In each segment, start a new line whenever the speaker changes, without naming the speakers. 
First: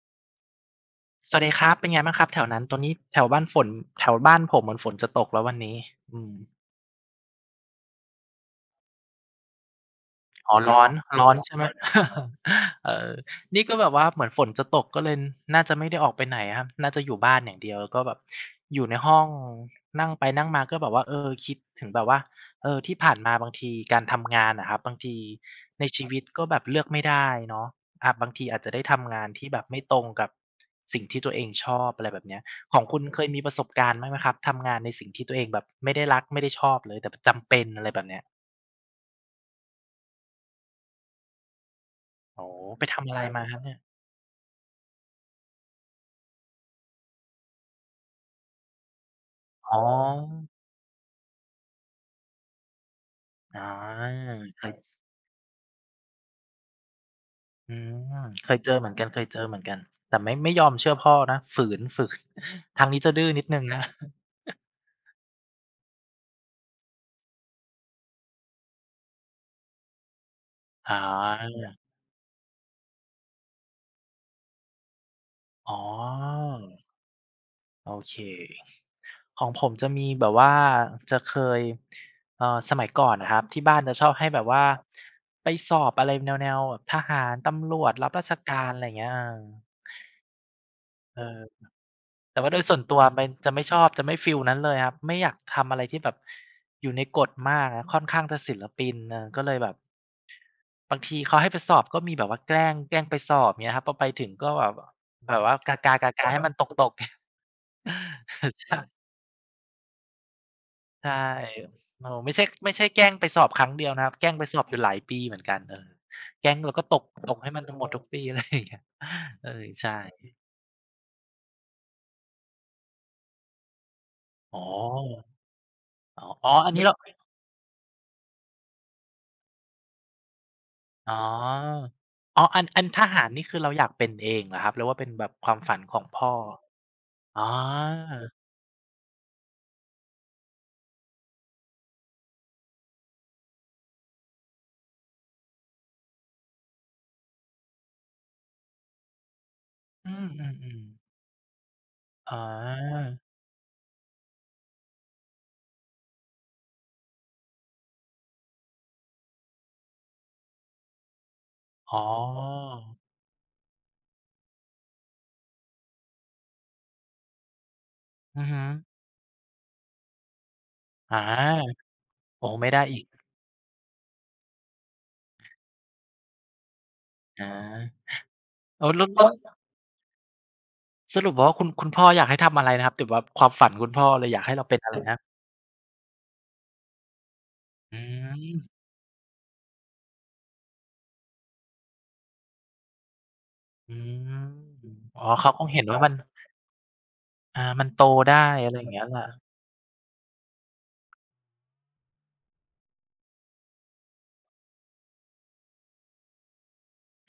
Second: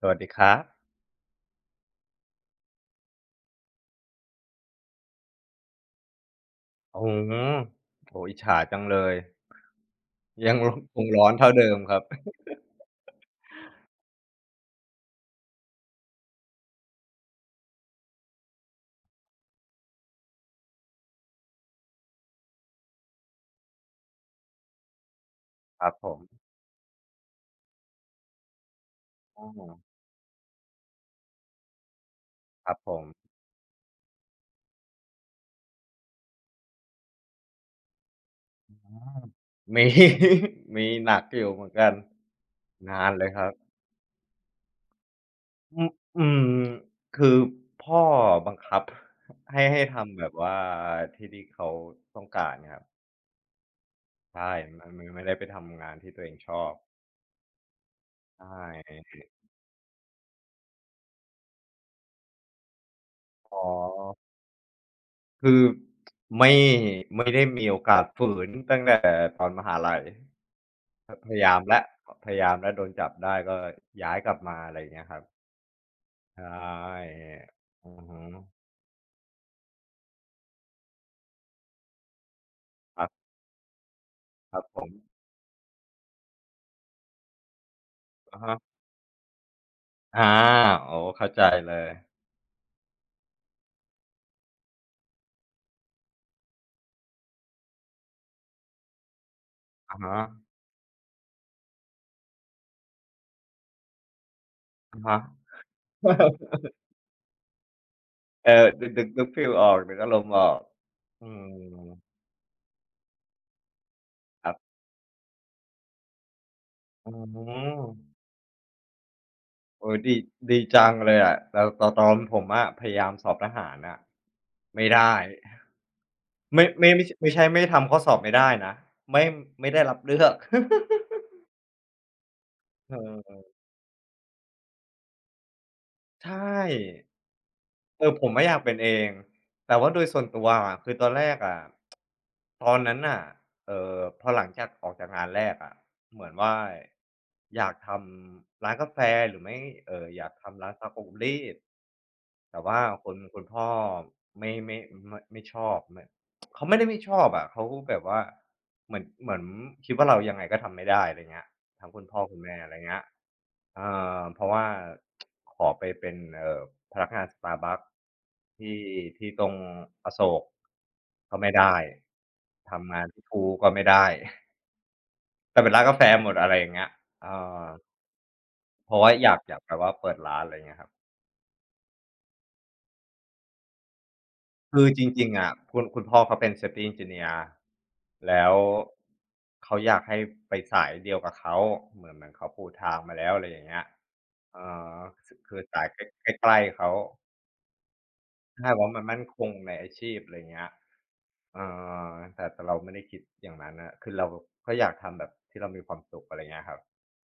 สวัสดีครับ
สวัสดีครับ เป็นไงบ้างครับแถวนั้นตอนนี้แถวบ้านฝนแถวบ้านผมเหมือนฝนจะตกแล้ววันนี้อืม
อืมโอ้โฮอิจฉาจังเลย ยั
อ๋อ
งร
ร้อน
คงร้
ร้
อ
อ
น
น
เท่า
ใช่ไหม
เดิมครับ
เออนี่ก็แบบว่าเหมือนฝนจะตกก็เลยน่าจะไม่ได้ออกไปไหนอครับน่าจะอยู่บ้านอย่างเดียวแล้วก็แบบอยู่ในห้องนั่งไปนั่งมาก็แบบว่าเออคิดถึงแบบว่าเออที่ผ่านมาบางทีการทำงานอะครับบางที
ค
ใน
รับ
ชี
ผ
วิ
ม
ตก็แบบเลือกไม่ได้เนาะอาบางทีอาจจะได้ทำงาน
อื
ที่แบ
ม
บไม่ตรงกับสิ่งที่ตัวเองชอบอะไรแบบเนี้ย
ค
ข
รับ
อง
ผ
คุณ
ม
เคยมีประสบการณ์บ้างไหมครับทำงานในสิ่งที่ตัวเองแบบไม่ได้รักไม่ได้ชอบเลยแต่จำเป็นอะไรแบบเนี้ย
อืมมี มีหนักอยู่เหมือนกัน
อ๋อไป
นา
ทำ
น
อะไร
เลยค
มา
รั
ค
บ
รับเนี่ย
อืออืมคือพ่อบังคับให้
อ๋
ให้ทำแบบ
อ
ว่าที่เขาต้องการครับ
อา
ใช่
เค
มั
ย
นมันไม่ได้ไปทำงานที่ตัวเองชอบ
อืม
ใช
เคยเจอเหมือนกัน
่
เคยเจอเหมือนกันแต่ไม่ยอมเชื่อพ่อนะฝืน ฝืนทางนี้จะดื้อนิดห
อ๋
นึ่
อ
งนะ
คือไม่ไม่ได้มีโอกาสฝืนตั้งแต่ตอนมหาลัย
อ
พยายาม
า
แล้วพยายามแล้วโดนจับได้ก็ย้ายกลับมาอะไรอย่างเงี้ยครับ
อ๋อ
ใช่อื
โอ
อ
เค
ฮึ
ของผมจะมีแบบว่าจะเคยสมัย
ครั
ก่อนอะ
บ
ครับที่บ้านจะชอบให้แบบ
ครั
ว่า
บผม
ไปสอบอะไรแนวๆแบบทหารตำรวจรับราช
อะ
การ
ฮะ
อะไรอย่างเงี้ยเออ
อาโอ้
เอ
เข้า
อ
ใจเลย
แต่ว่าโดยส่วนตัวมันจะไม่ชอบจะไม่ฟีลนั้นเลยครับไม่อยากทำอะไรที่แบบอยู่ในกฎมากอะค่อนข้างจะศิลปินเออก็เลยแบบ
อะฮะ
บางทีเขาให้ไปสอบก็มีแบบว่าแกล้งแกล้งไปสอบเงี้ยครับพอไปถึงก็แบบ
อะฮะ
แบบว่ากากๆๆๆให้มั นตกๆ
เอ อ
ใช่
นึกนึกฟีลออกนึกอารมณ์ออก
ใช่
อืม
เออไม่ใช่แกล้งไปสอบครั้งเดียวนะครับแกล้งไป
ครั
สอบอ
บ
ยู่หลายปีเหมือนกันเออแกล้งแล้วก็ตก
อื
ตกให้มันหมดทุกปี
ม
อะไรอย่างเงี้ยเออ
โอ้
ใช่
ดีดีจังเลยอะแต่ตอนผมอะพยายามสอบทหารอะ
อ๋อ
ไม่ได้
อ๋อๆออันนี้เรา
ไม่ใช่ไม่ทำข้อสอบไม่ได้นะไม่ไม่ได้รับเลือก
อ๋ออ๋ออันอัน
เ
ทหาร
ออ
นี่คือเราอยากเป็นเองเหรอครับหรือว่าเป็นแบบความฝันของพ่อ
ใช่
อ๋อ
เออผมอะอยากเป็นเองแต่ว่าโดยส่วนตัวอะคือตอนแรกอะตอนนั้นน่ะพอหลังจากออกจากงานแรกอะเหมือนว่าอยากทำร้านกาแฟหรือไม่
อื
อ
ม
ยากทำร้านซัก
ๆ
อ
ๆ
บรีด
อ๋
แต่ว่า
อ
คุณพ่อไม่ไม่ไม่ชอบไม่เขาไม่ได้ไม่ชอบอะเขาแบบว่าเหมือนคิดว่าเรายังไงก็ทำไม่ได้อะไรเงี้ย ทั้ง
อ๋อ
คุณพ่อคุณแม่อะไรเงี้ยเอ่เพราะว่าขอไปเป็นพนักงาน Starbucks
อือฮึ
ที่ที่ตรงอโศก
อ
ก็ไม่ได้
าโอ้ไม่ได้
ทำ
อี
งา
ก
นที่ True ก็ไม่ได้ แต่เป็นร้านกาแฟหมดอะไรอย่างเงี้ยเอ
อา
อ
เออ
เพราะ
แล้ว
ว่า
แล้
อ
ว
ยากแบบว่าเปิดร้านอะไรเงี้ยครับ
สรุปว่าคุณคุณพ่ออยากให้ทำอะไรนะครับแบบว่าความฝันคุณพ่อเลยอยากให้เราเป็น
คือ
อะไร
จ
นะครับ
ริงๆอะคุณพ่อเขาเป็น Safety Engineer
อื
แล้ว
ม
เขาอยากให้ไปสายเดียวกับเขาเหมือนเขาปูทางมาแล้วอะไรอย่างเงี้ย
อืม
เอ่อ
อ๋อเขา
คื
ค
อ
งเห็
สา
น
ย
ว่ามัน
ใกล้ใกล้ๆเขา
อ่ามันโตได้อะ
ใช่
ไร
เพ
อย่าง
ราะมั
เงี้
น
ยแห
มั่
ละ
นคงในอาชีพอะไรอย่างเงี้ยเออแต่เราไม่ได้คิดอย่างนั้นน่ะคือเราก็อยากทำแบบที่เรามีความสุขอะไรเงี้ยครับ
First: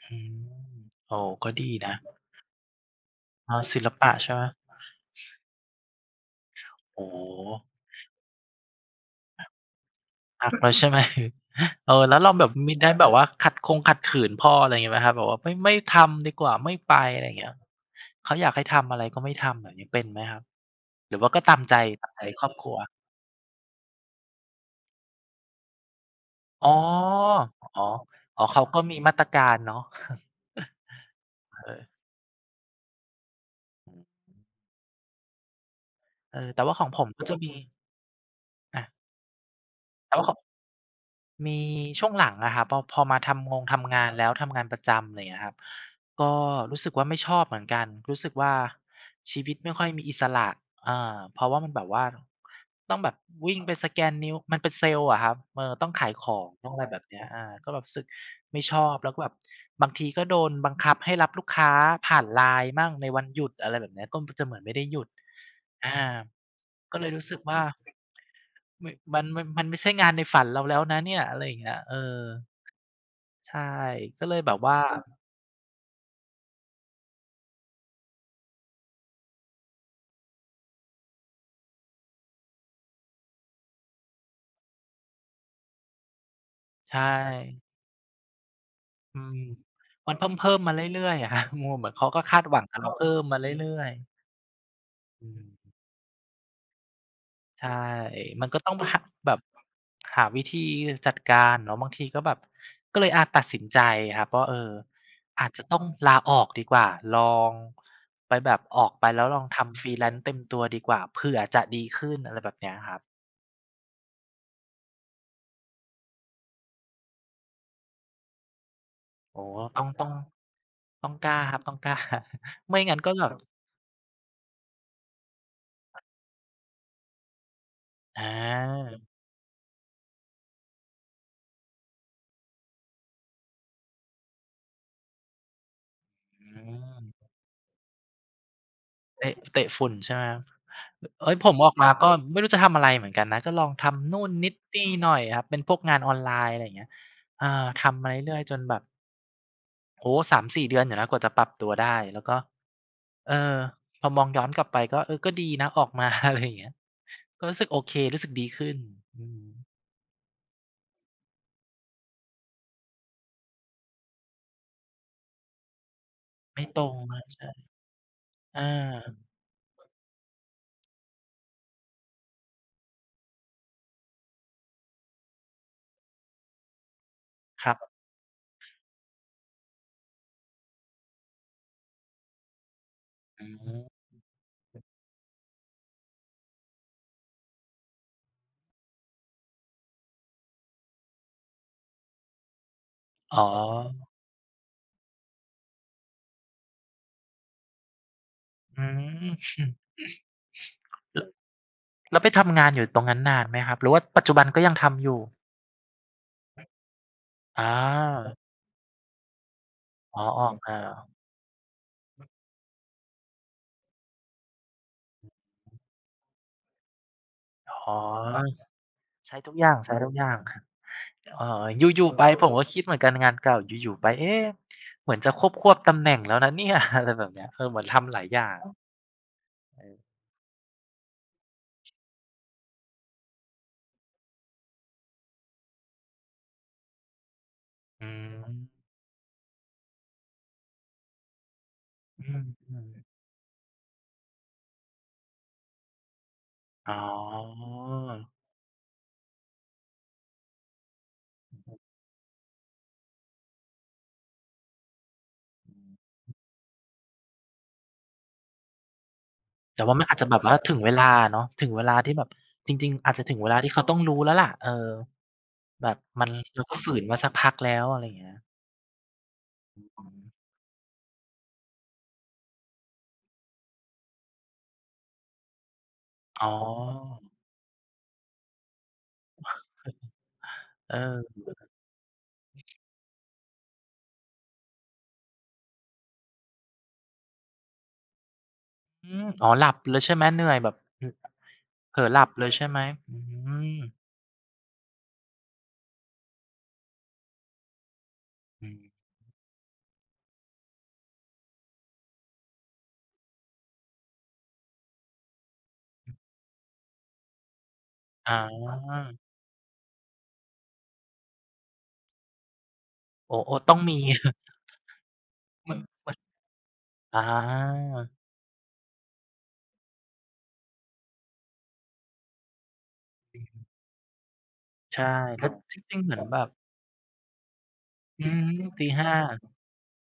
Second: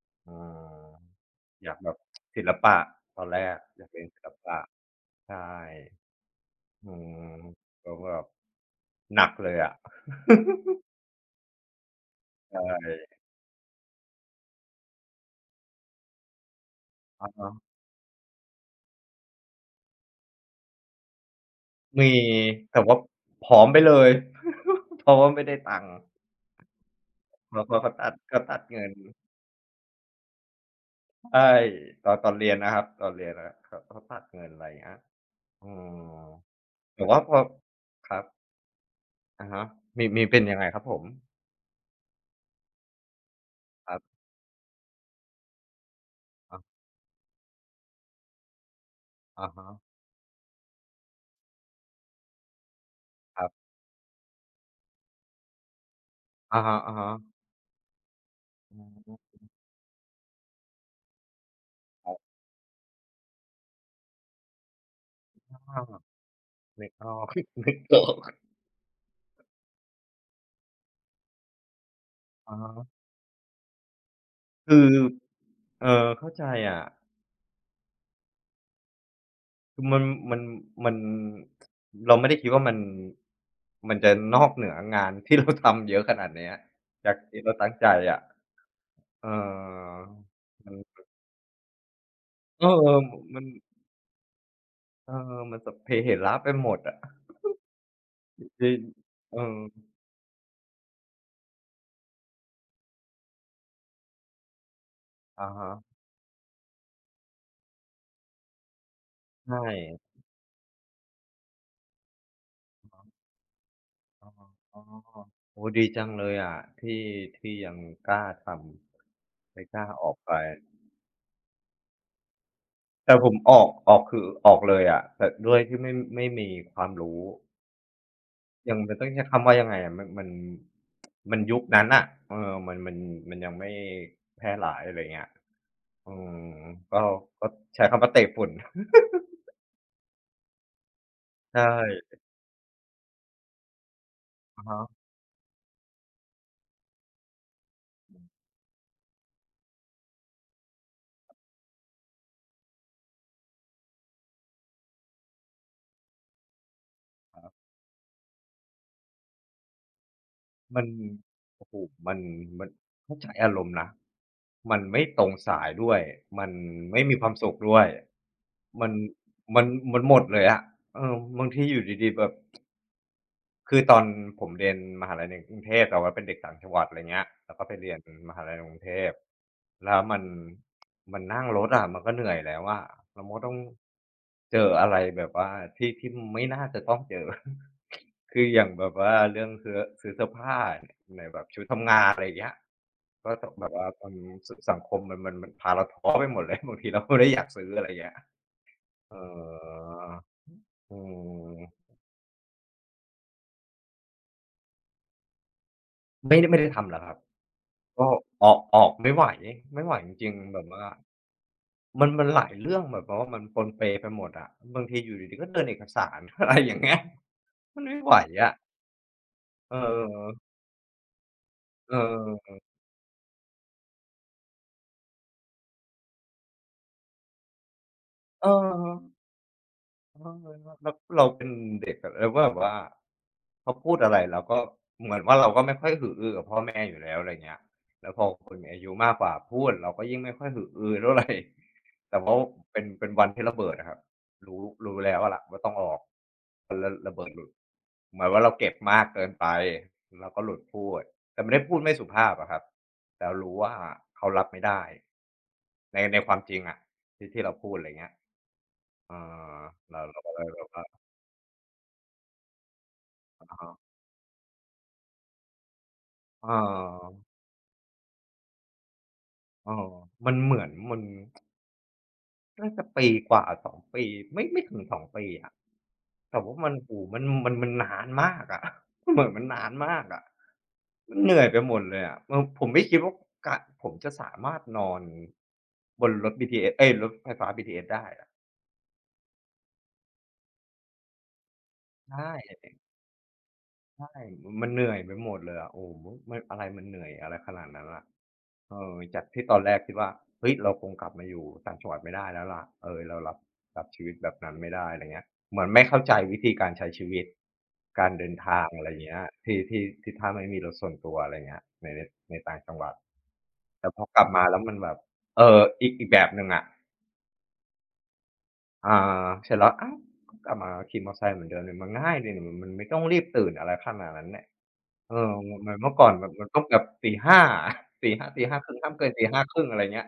อืม
อืม
โอ้ก็
อ
ดี
ยากแบ
นะ
บศิลปะตอนแร
อ๋อ
ก
ศิ
อ
ล
ยากเรียน
ปะ
ศิล
ใช่ไหม
ปะใช่ อื
โอ้โฮ
มก็แบบหนักเลยอะ
หนักแล้วใช่ไหม เออแล้วเราแบบ
ใช
มีได้แบบ
่
ว่าขัดคงขัดขืนพ่ออะไรงี้ไหมครับแบบว่าไม่ทำดีกว่าไม่ไปอะไร
อะ
อย่างเงี้
ฮะ
ยเขาอยากให้ทำอะไรก็ไม่ทำแบบนี้เป็นไหมครับหรือว่าก็ตามใจตาม
มี
ใจครอบครัว
แต่ว่าผอมไปเลย เพราะว่าไม่ได้ตังค์
อ๋อ
แลา
อ๋อ
เขาก็
อ๋อ
ตั
เขา
ด
ก็
เงิน
มีมาตรการเนาะ
ใช่
เออ
ตอนเรียนนะครับตอนเรียนนะครับเขาตัดเงินอะไรอย่างเงี้ยอืม
เออแต่ว่าของผ
แต่
ม
ว่า
ก็
พ
จะ
อ
มี
ครับ
อา
อะฮะ
แต่
มี
ว่าของ
เป็นยังไงครับผม
มีช่วงหลังอะครับพอมา
ค
ทำ
รับ
งานแล้วทำงานประจำอะไรอย่างเงี้ยครับก็
อะ
รู้สึกว่าไม่ชอบเหมือนกันรู้สึกว่าชี
อะ
วิต
ฮะ
ไม่ค่อยมีอิสระอาเพราะว่ามันแบบว่าต้องแบบ
ครับ
วิ่งไปสแกนนิ้วมันเป็นเซลส์อะครับเออต้องขายของ
อะ
ต้อ
ฮะ
งอะไรแบบเนี้ยอาก็แบบรู้สึกไม่
ๆ
ชอบแล้วก็
ม
แบบบางทีก็โดนบังคับให้รับลูกค้า
ครั
ผ่าน
บ
LINE มั่งในวันหยุดอะไรแบบเนี้ยก็จะเหมือนไม่ได้หยุด
อา
อา
นึก
ก็เล
อ
ย
อ
รู้
ก
สึกว่า
นึกออก
มมันไม่ใช่งานในฝันเราแล้วนะเนี่ยอะไรอย่างเงี้ยเออ
อะฮะ
ใช่ก็เลยแบบว่า
คือเออเข้าใจอะ มันมันมันเราไม่ได้คิดว่ามันจะนอกเหนืองานที่เราทำเยอะขนาดเนี้ย
ใช
จากที่เรา
่
ตั้งใจอะ
อื
เอ
ม
อ
มันเพิ่มๆ
มั
มา
น
เรื่อยๆอะ ครับงงเหมือนเขาก็คาดหวั
เอ
ง
อ
กับเราเพิ่มมา
มัน
เรื่อยๆอืม
มันสพเปเหระไปหมดอะ
ใช่มันก็
จ
ต้
ริ
อง
ง
หแบ
เอ
บ
อ
หาวิธีจัดการเนาะบางทีก็แบบก็เลยอาตัดสินใจครับว่าเอออา
อะ
จจะ
ฮะ
ต้องลาออกดีกว่าลองไปแบบออกไปแล้วลอง
ใช่
ทำ freelance เต็มตัวดีกว่าเผื่อจะดีขึ้นอะไรแบบเนี้ยครับ
อออ๋อโอ้โฮดีจังเลยอะที่ยังกล้าท
โอ้
ำ
โฮ
ไม่กล้าออกไป
ต้องกล้าครับต้องกล้า ไม่งั้นก็
แต่
แบ
ผ
บ
มออกคือออกเลยอะแต่ด้วยที่ไม่มีความรู้
อ
ยังมันต้อง
า
ใช้คำว่ายังไงอะมันมันยุคนั้นน่ะเออมันมันยังไม่แพร่หลายอะไรเงี้ยอื
อื
มก็
ม
ก็ใช้คำว่าเตะฝุ่น
เตะเตะฝุ่นใช่ไหมครับเอ๊ยผม
ใช่
ออกมาก็ไม่รู้จะทำอะไรเหมือนกันนะก็ลองทำนู่นนิด
อะฮะ
นี่หน่อยครับเป็นพวกงานออนไลน์อะไรอย่างเงี้ยอาทำมาเรื่อยๆจนแบบโอ้โฮสามสี่เดือนอยู่นะกว่าจะปรับตัวได้แล้วก็เออพอมองย้อนกลับไปก็เออก็ดีนะออกมา อะไรอย่างเงี้ยก็รู้สึกโอเครู้สึกดีขึ้นอืม
มันโอ้โฮมันมันเข้าใจอารมณ์นะมันไม่ตรงสายด้วยมัน
ไม่ตรง
ไม่มี
นะ
ความสุข
ใช่
ด้วย
อ
มัน
า
มันมันหมดเลยอะเออบางทีอยู่ดีๆแบบ คือตอนผมเรียนมหาลัยในกรุงเทพแต่ว่าเป็นเด็กต่างจังหวัดอะไรเงี้ยแล้วก็
ครั
ไป
บ
เรียนมหาลัยในกรุงเทพแล้วมันนั่งรถอะมันก็เหนื่อยแล้วอะแล้วมันก็
อื
ต้อง
ม
เจออะไรแบบว่าที่ไม่น่าจะต้องเจอ คืออย่างแบบว่าเรื่องเสื้อเสื้อผ้าใหนแบบชุดทำงานอะไรเงี้ยก็
อ๋
ต้องแบบว่า
อ
มันสังคมมันพาเราท้อไปหมดเลย บางทีเราก็ไม่ได้อยากซื้ออะไรเงี้ย
อื
เอ
ม
ออื
แล้ว
ม
แล้วไปทำงานอยู่ตรงนั้นนานไหมครับหรือว่าปัจจุบันก็ยังทำอยู่
ไม่ได้ทำเหรอครับ
อ
ก็
า
ออกไม่ไหวไม่ไหวจ
อ๋อ
ริง
อมอ
ๆ
ก
แบบ
มา
ว่ามันหลายเรื่องแบบว่ามันปนเปไปหมดอะบางทีอยู่ดีๆก็เดินเอกสาร อะไรอย่างเงี้ยมัน
อ๋อ
ไม่ไหวอะ
ใช้ทุกอ
เอ
ย่างใช้ทุกอย่าง
อ
ครับเออ
เ
อยู่ๆไปผม
ออ
ก็คิดเหมือนกันงานเก่าอยู่ๆไปเอ๊ะเหมือนจะควบๆตำแหน่งแล้วนะเนี่ย อะไรแบบเนี้ยเออเหมือนทำหลายอ
เออ
ย่างอเออ
เออแล้วเราเป็นเด็กอะเราก็แบบว่าเขาพูดอะไรเราก็เหมือนว่าเราก็ไม่ค่อยหืออือกับพ่อแม่อยู่แล้วอะไรเงี้ย
อื
แล้วพอคนมีอา
ม
ยุมากกว่าพูดเราก็ยิ่งไม่ค่อยหืออือเท่าไรแต่
อ
ว่า
ืม
เป็นวัน
ๆ
ที่ระเบิดอะครับรู้แล้วอะล่ะว่าต้องออกแล้
อ๋อ
วระเบิดหลุดเหมือนว่าเราเก็บมากเกินไปเราก็หลุดพูดแต่ไม่ได้พูดไม่สุภาพอะครับแต่รู้ว่าเขารับไม่ได้ในความจริงอะที่เราพูดอะไรเงี้ย อา
แต่ว่า
เรา
มันอาจ
เรา
จะ
ก็
แบ
เล
บ
ย
ว่า
แบบ
ถึงเว
ว่า
ลาเนาะถึงเวลาที่แบบจริงๆอาจจะถึงเวลา
อะ
ที่
ฮะ
เขาต้องรู้แล้วล่ะเออแบบมัน
เอ
เราก็ฝืนมาสัก
อ
พักแล้วอะไรอย่างเงี้ย
เอ
อื
อมัน
ม
เหมือนมันน่าจะปีกว่า2ปีไม่ถึง2ปีอะแต่
อ๋
ว่ามันโอ้โฮมั
อ
นมันมันนานมากอะ เหมือนมันนานมากอะ
เออ
มันเหนื่อยไปหมดเลยอะเออผมไม่คิดว่ากะผมจะสามารถนอนบนรถบีทีเอสเอ๊ยรถไฟฟ้าบีทีเอสได้อะ
อืมอ๋อหลับเลยใช่ไหมเหนื่อยแบบอือเผลอห
ใช่
ลับเลยใช่ไหมอืม
ใช่มันเหนื่อยไปหมดเลยอะโอ้โฮมันอะไรมันเหนื่อยอะไรขนาดนั้นล่ะ
อื
เออ
ม
จากที่ตอนแรกคิดว่าเฮ้ยเราคงกลับมาอยู่ต่างจังหวัดไม่ได้แล้วล่ะเออเรารับชีวิตแบบนั้นไม่ได้อะไรเงี้ยเหมือนไม่เข้าใจวิธีการใช้ชีวิตการเดิน
อา
ทางอะไรเงี้ยที่ถ้าไม่มีรถส่วนตัวอะไรเงี้ยในต่างจังหวัด
โอ้โอ้ต้อง
แต่
มี
พอกลับมา แล้วมันแบบเออ
เหมือน
อีก
เห
อีก
มือน
แบบหนึ่งอะ
อา
อ่เสร็จแล้วอ้าวก็กลับมาขี่มอไซค์เหมือนเดิมเนี่ยมันง่ายดีนี่มันไม่ต้องรีบตื่นอะไรขนาดนั้นเนี่ย
ใช่
เออ
แล้ว
เห
จ
มือนเมื่อ
ริงๆ
ก่อ
เห
น
มือน
แบบ
แบ
มั
บ
นต้องแบบ4ีห้า
อื
0ีะ4:00
ม
4:50ห้าครึ่ง
ตี
ห้ามเกิ
ห้า
นตีห้าครึ่งอะไรเงี้ย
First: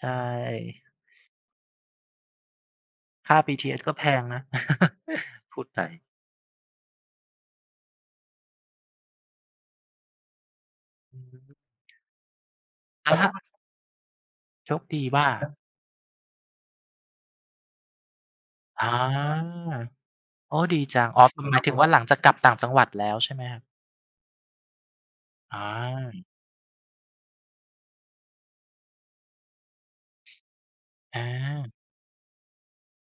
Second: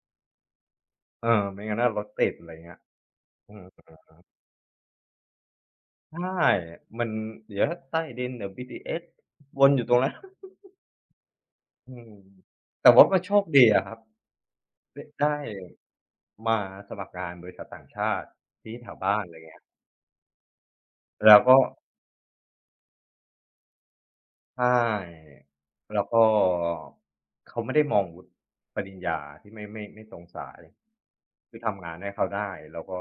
ใช่
เออไม่งั้นน่ะรถติดอะไรเงี้ย
ค่า
อืม
BTS ก็แพงนะ พูดไป
ใช่มันเดี๋ยวใต้ดินเดี๋ยวบีทสวนอยู่ตรงนั้น
อืม
อืมแต่ว่า
แล้ว
มันโช
ถ้า
คดีอะครับ
โชคดี
ได้
ว่า
ได้มาสมัครงานบริษัทต่างชาติที่แถ
อา
วบ้านอะไรเงี้ย
โอ้ดีจังอ๋อ
แล้ว
ห
ก็
มายถึงว่าหลังจากกลับต่างจังหวัดแล้วใช่ไหมครับ
ใช่
อ
แล้วก็
า
เขาไม่ได้มองวุฒิปริญญาที่ไม่ตรงสายคือ
อา
ทำงานให้เขาได้แล้วก็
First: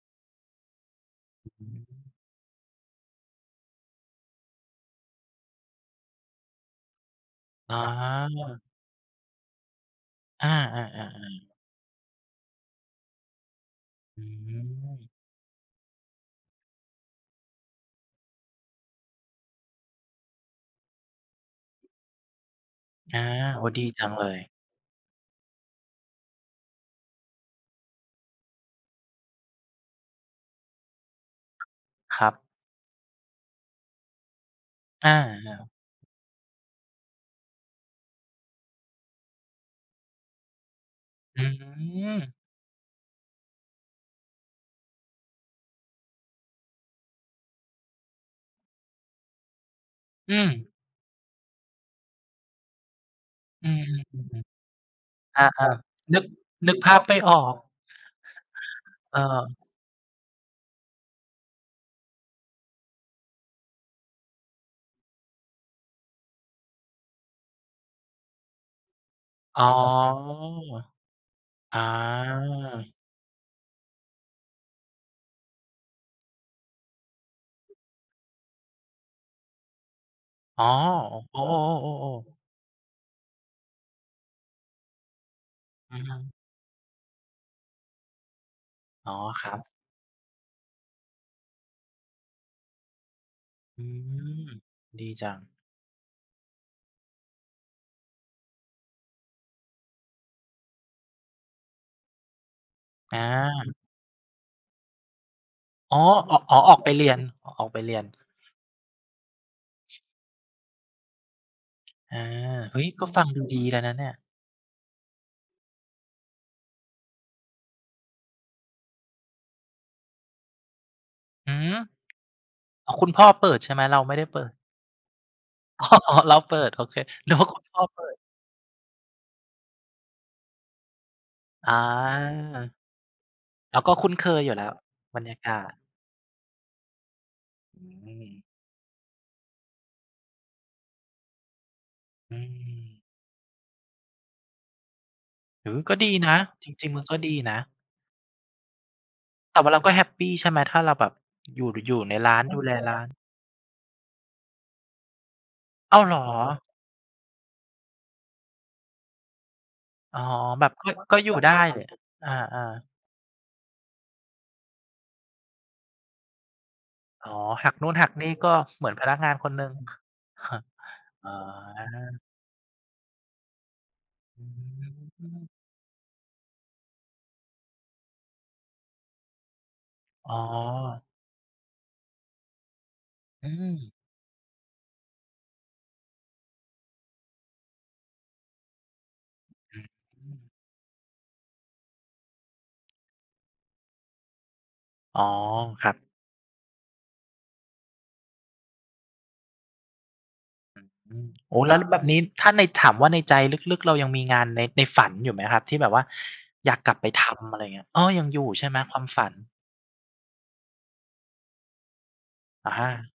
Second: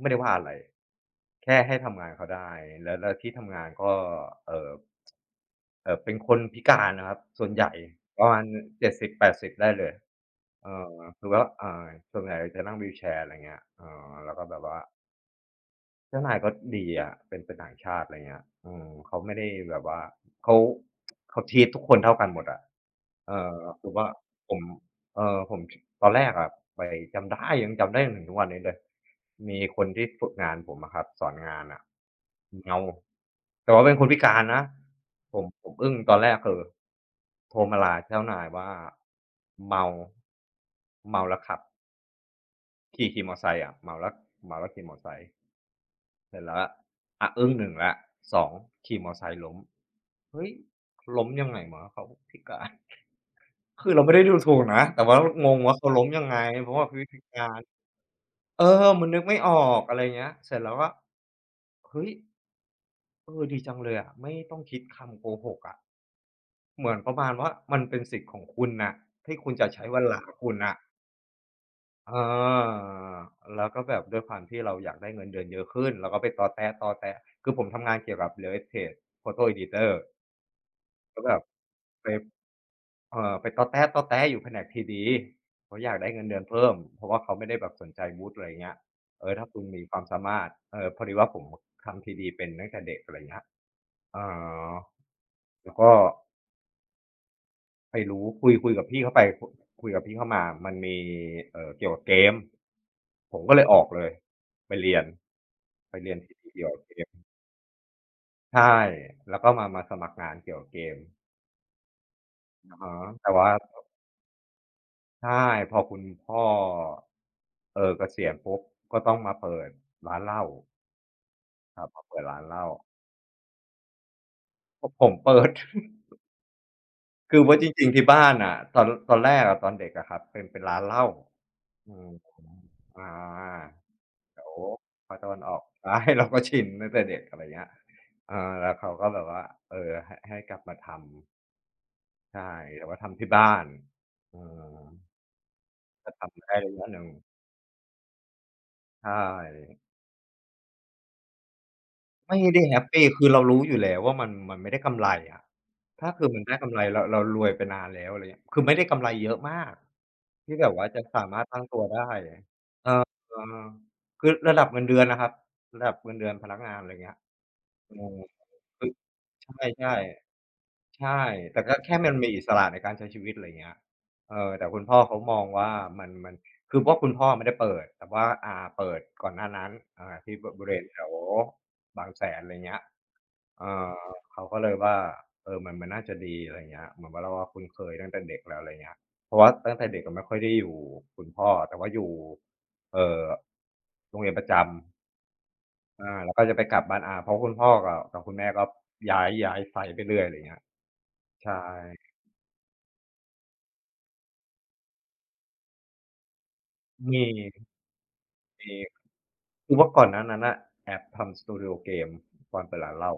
ไม่ได้ว่าอะไรแค่
อื
ให้
ม
ทำงานเขาได้แล้วที่ทำงานก็เอ่อเป็นคนพิการนะครับส่วนใหญ่
อ๋
ประมา
อ
ณ70-80ได้เลย
อา
เอ
อา
อคือว่า
ๆ
ส่วนใหญ่จะนั่งวีลแชร์อะไรเงี้ยเออ
ๆอื
แล้วก็แบบว่า
ม
เจ้านายก็ดีอะเป็นต่างชาติอะไรเงี้ยเขาไม่ได้แบบว่าเขาเขา treat ทุกคนเท่ากันหมดอะ
อา
เอ่อ
โอ้ดี
คือ
จั
ว่า
งเลย
ผมเอ่อผมชตอนแรกอะไปจำได้ยังจำได้จนถึงทุกวันนี้เลยมีคนที่ฝึกงานผมอะครับสอนงานอะ
ครับ
เมาแต่ว่าเป็นคนพิการนะ
อ
ผมผ
า
มอึ้งตอนแรกคือโทรมาลาเจ้านายว่าเมาเมา
ๆ
แล้ว
อื
ขับ
ม
ขี่มอไซค์อะเมาแล้วขี่มอไซค์ เสร็จแล้วอะอึ้งหนึ่งแล้วสองขี่มอไซค์ล้ม
อื
เฮ้
ม
ยล้มยังไงวะเขาพิการ
อื ม
คือเราไม่ได้ดูถูกนะ แต่
ๆๆ
ว่า
ๆอา
งงว่าเขาล้ม
ๆนึก
ยังไงเพ
นึก
ราะว่า
ภา
เขา
พไม่
พิ
ออ
กา
ก
รเออมัน
เออ
นึกไม่ออกอะไรเงี้ย เสร็จแล้วก็เฮ้ย เออดีจังเลยอะไม่ต้องคิดคำโกหกอะเหมือนประมาณว่ามันเป็นสิทธิ์ของคุณน่ะที่คุณ
อ๋อ
จะใช้วันหลังคุณน่ะ
อ
เอ
า
อแล้วก็แบบด้วยความที่เราอยากได้เงินเดือนเยอะขึ้นเราก็ไปตอแต๊ะๆคือผมทำงานเกี่ยวกับ Real Estate Photo Editor
อ๋อ
ก็แบ
โอ้
บไป
ๆๆๆ
ไปต๊อแต๊ๆอแต๊ะอยู่แผนก TD เขาอยา
อื
ก
อ
ได้
ฮึ
เงินเดือนเพิ่มเพราะว่าเขาไม่ได้แบบสนใจวุฒิอะไรเงี้ย
อ๋อ
เออ
ค
ถ้า
รั
คุณ
บ
มีความสามารถเออพอดีว่าผมทำ TD เป็นตั้งแต่เด็กอะไรเงี้ย
อื
อ๋
ม
อ
ดีจัง
แล้วก็ไปรู้คุยกับพี่เขาไปคุยกับพี่เขามามันมีเกี่ยวกับเกม
อ
ผมก็เลย
า
ออกเลยไปเรียนไป
อ๋อ
เรียน
ออก
TD
อ๋อ
เกี่ย
อ
ว
อ
กั
ก
บ
ไป
เก
เรี
ม
ยนอออกไปเรียน
ใช่แล้วก็มาสมัครงานเกี่ยวกับเกม
อา
อะ
เฮ้ย
ฮะ
ก็ฟัง
แต่
ดู
ว่า
ดีแล้วนะเนี่ย
ใช่พอคุณพ่อเกษียณปุ๊บก็ต้องมาเปิดร้านเหล้า
อืม
ครับมาเปิดร้านเหล้า
อ๋อคุณพ่อเปิดใช่ไหมเราไม่ได้เปิด
ผมเปิด
อ๋อเราเปิด โอเคนึก
คือ
ว่า
ว่า
คุณ
จ
พ่อ
ริงๆ
เปิ
ที่
ด
บ้านน่ะตอนแรกอะตอนเด็กอะครับเป็นร้านเหล้า
อ
อืม
า
อา
เราก็คุ้นเค
แถ
ยอ
ว
ยู่แล้ว
ภา
บ
ค
รร
ตะ
ยา
วันออ
กา
ก
ศ
ใช่เราก็ชินตั้งแต่เด็กอะไรเงี้ย
อืม
เออแล้วเขาก็แบบว่าเออให้กลับมาทำ
อื
ใช่แต่ว่า
ม
ทำที่บ้านเออ
หือก็ดี
ก็
นะ
ทำได้
จ
ระยะ
ริง
ห
ๆมัน
นึ่ง
ก็ดีนะ
ใช่
แต่ว่าเราก็แฮปปีใช่ไหมถ้าเราแบบอยู่อยู่ในร้า
ไม่
นดู
ได้
แล
แฮป
ร้า
ปี
น
คือเรารู้อยู่แล้วว่ามันไม่ได้กำไรอะ
อ้าว
ถ้า
เหรอ
คือมันได้กำไรเรารวยไปนานแล้วอะไรเงี้ยคือไม่ได้กำไรเยอะมาก
อ๋อ
ที่
แบ
แบ
บ
บว่า
ก็
จะ
ก็
สา
อยู่
มารถ
ได้
ตั้ง
แห
ตัว
ละ
ได้
อา
เออคือระดับเงินเดือนนะครับระดับเงินเดือนพนักงานอะไรเงี้ย
ๆอ๋อหักนู่น
เอ
หัก
อ
นี่ก็เห
คื
มื
อ
อนพนักงานคนหนึ่ง
ใช่ ๆ ใช่
อ๋อ
แต่ก็แค่มันมีอิสระในการใช้ชีวิตอะไรเงี้ยเอ
อื
อแต่คุณพ่อเขามอง
ม
ว่ามันคือเพราะคุณพ่อไม่ได้เปิดแต่ว่าอาเปิดก่อนหน้านั้น
อ๋อ
ที่บบริเวณแถวบางแสนอะไรเงี้ย
อื
เอ
ม
อเขาก็เลยว่าเออมันน่าจะดีอะไรเงี้ยเหมือนว่าเราอะคุ้นเคยตั้งแต่เด็กแล้วอะไรเงี้ยเพราะว่าตั้
อื
งแต่เด็ก
ม
ก็ไม่ค่อยได้อยู่คุณพ่อแต่ว่าอยู่เอ่อโรงเรียนประจ
อ๋อครับ
ำอาแล้วก็จะไปกลับบ้านอาเพราะคุณพ่อกับคุณแม่ก็ย้ายไสตไปเรื่อยอะไรเงี้ย
อืมโอ้
ใช่
แล้วแบบนี้ถ้าในถามว่าในใจลึกๆเรายังมีงานในในฝันอยู่ไหมครับที่แบบว่าอยากกลับไป
มี
ทำอะไร
มี
เงี้ยอ้อยังอยู่ใช่ไหมควา
ค
มฝัน
ือเมื่อก่อนหน้านั้นน่ะแอบทำสตูดิโอเกมตอน
อะ
เปิด
ฮะ
ร้านเหล้า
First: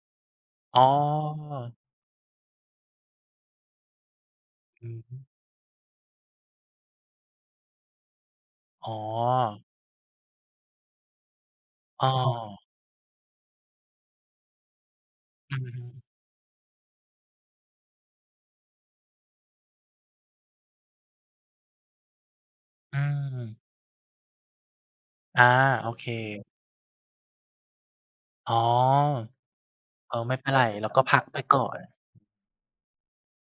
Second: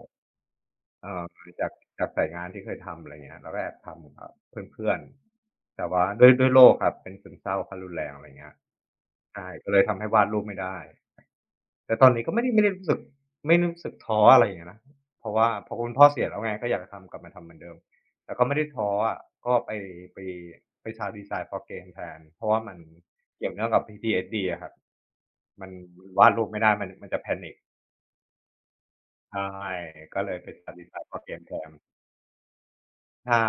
อ๋อ
เอ่อจากจากสายงานที่เคยทำอะไรเงี้ยเราก็แอบทำกับเพื่
อื
อน
อฮึ
ๆแต่ว่าด้วยโรคครับเป็นซึมเศร้าขั้นรุนแรงอะไรเงี้ย
อ๋อ
ใช่ก็เลยทำให้วาดรูปไม่ได้ แต่ต
อ้
อนนี้ก็ไม่ได้ไม่
อ
ได้รู้สึกไม่รู้สึกท้ออะไรอย่างเงี้ยนะเพราะว่า
อือ
พอ
ฮึ
คุณพ่อเสียแล้วไงก็อยากจะทำกลับมาทำเหมือนเดิมแต่ก็ไม่ได้ท้ออะก็ไปไป Child Design for Game แทนเพราะว่ามัน
อื
เกี่ยวเนื่อง
ม
กับ PTSD อะครับ
อา
มัน
โอเค
มันวาดรูปไม่ได้มันจะ panic
อ๋อ
ใช่
เอ
ก็
อ
เล
ไม่
ยไป
เป็นไร
Child
เราก็
Design
พั
for
กไป
Game แท
ก่อ
น
น
ใช่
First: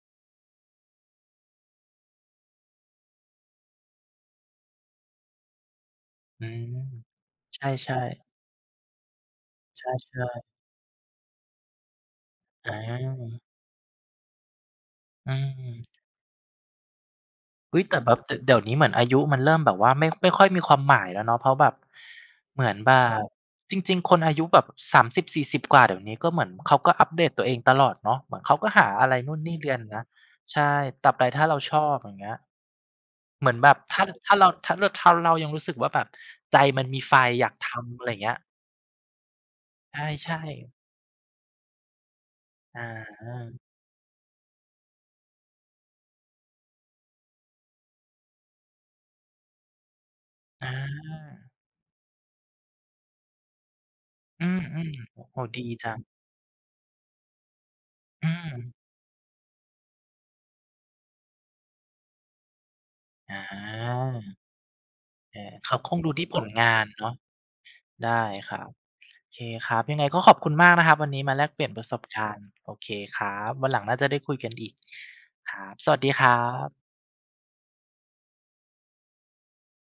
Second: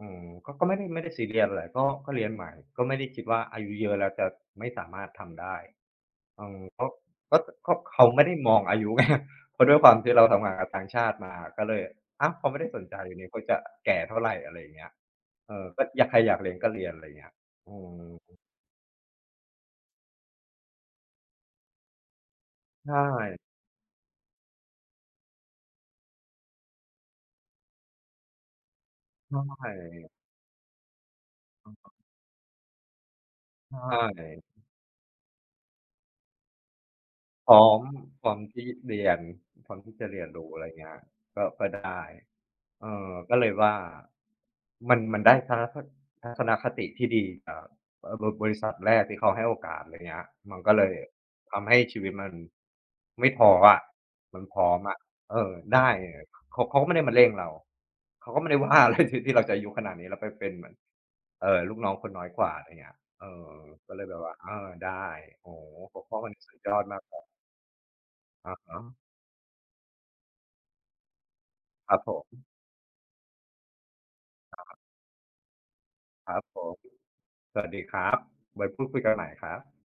อืมก็ไม่ได้ซีเรียสอะไรก็เรียนใหม่ก็ไม่ได้คิดว่าอายุเยอะแล้วจะไม่สามารถทำได้
อื
อืม
ม
ก็
ใ
ก็
ช่
เขา
ๆ
ไม่ได้มองอายุไง เพราะด้วย
ใช
ความที่เราทำ
่
งานกับต่างชาติมาก็เลยอ้าวเขาไม่
ๆ
ได้
อ
สนใจอยู่นี่
า
เขาจะแก่เท่าไรอะไรอย่างเงี้ย
อื
เออก็อ
ม
ยากใครอยากเรียนก็เรียนอะไรอย่างเงี้ยอื
อุ๊ยแต่แบ
ม
บดเดี๋ยวนี้เหมือนอายุมันเริ่มแบบว่าไม่ไม่ค่อยมีความหมายแล้วเนาะเพราะแบบเหมือน
ใช
แบบ
่
จริงๆคนอายุแบบสามสิบสี่ส4 0กว่าเดี๋ยวนี้ก็เหมือนเขาก็อัปเดตตัวเองตลอดเนาะเหมือนเขาก็หาอะไรนู่นนี่เรียน
ใช่
นะใช่ตราบใดถ้าเราชอ
อือ
บอย่างเงี้ยเหมือนแบ
ใช
บถ้าคถ้าเรา
่
ถ้ารถ้าเรายังรู้สึกว่าแบบใจมันมีไฟอ
พ
ยาก
ร้อม
ทำอะไรอย่าง
พร้
เงี้
อ
ย
มที่เรียนพร้อมที่จะเรียน
ใช่
รู้อะไร
ๆ
เงี้ยก็ก็ได้เออ
อา
ก็เลยว่ามันได้ทัศนคติที่ดีจากบบริษัทแรกที่เขาให้โอกาสอะไรเงี้ยมัน
อา
ก็เลยทำให้ชีวิตมันไม่ท้ออะมั
อื
นพ
ม
ร้อมอะ
ๆโอ้โฮ
เออ
ดี
ได้
จัง
เขาก็ไม่ได้มาเร่งเราเขา
อื
ก็ไม่
ม
ได้ว่าอะไรที่เราจะอายุขนาดนี้แล้วไปเป็นเหมือนลูกน้องคนน้อยกว่าอะไรเงี้ยเอ
อ
อก็เล
า
ยแบบว่าเออได้
เออ
โอ้โฮ
เขาคง
หัว
ดู
ข้อ
ที่
วัน
ผ
นี้
ล
สุดย
งา
อ
น
ดมาก
เนาะได้ค
อะ
รับ
ฮะ
โอเคครับยังไงก็ขอบคุณมากนะครับวันนี้มาแลกเปลี่ยนประ
ค
ส
รับ
บ
ผ
การ
ม
ณ์โอเคครับวันหลังน่าจะได้คุยกันอีกครับสวัสดีค
ค
รั
รับผม
บ
สวัสดีครับไว้พูดคุยกันใหม่ครับ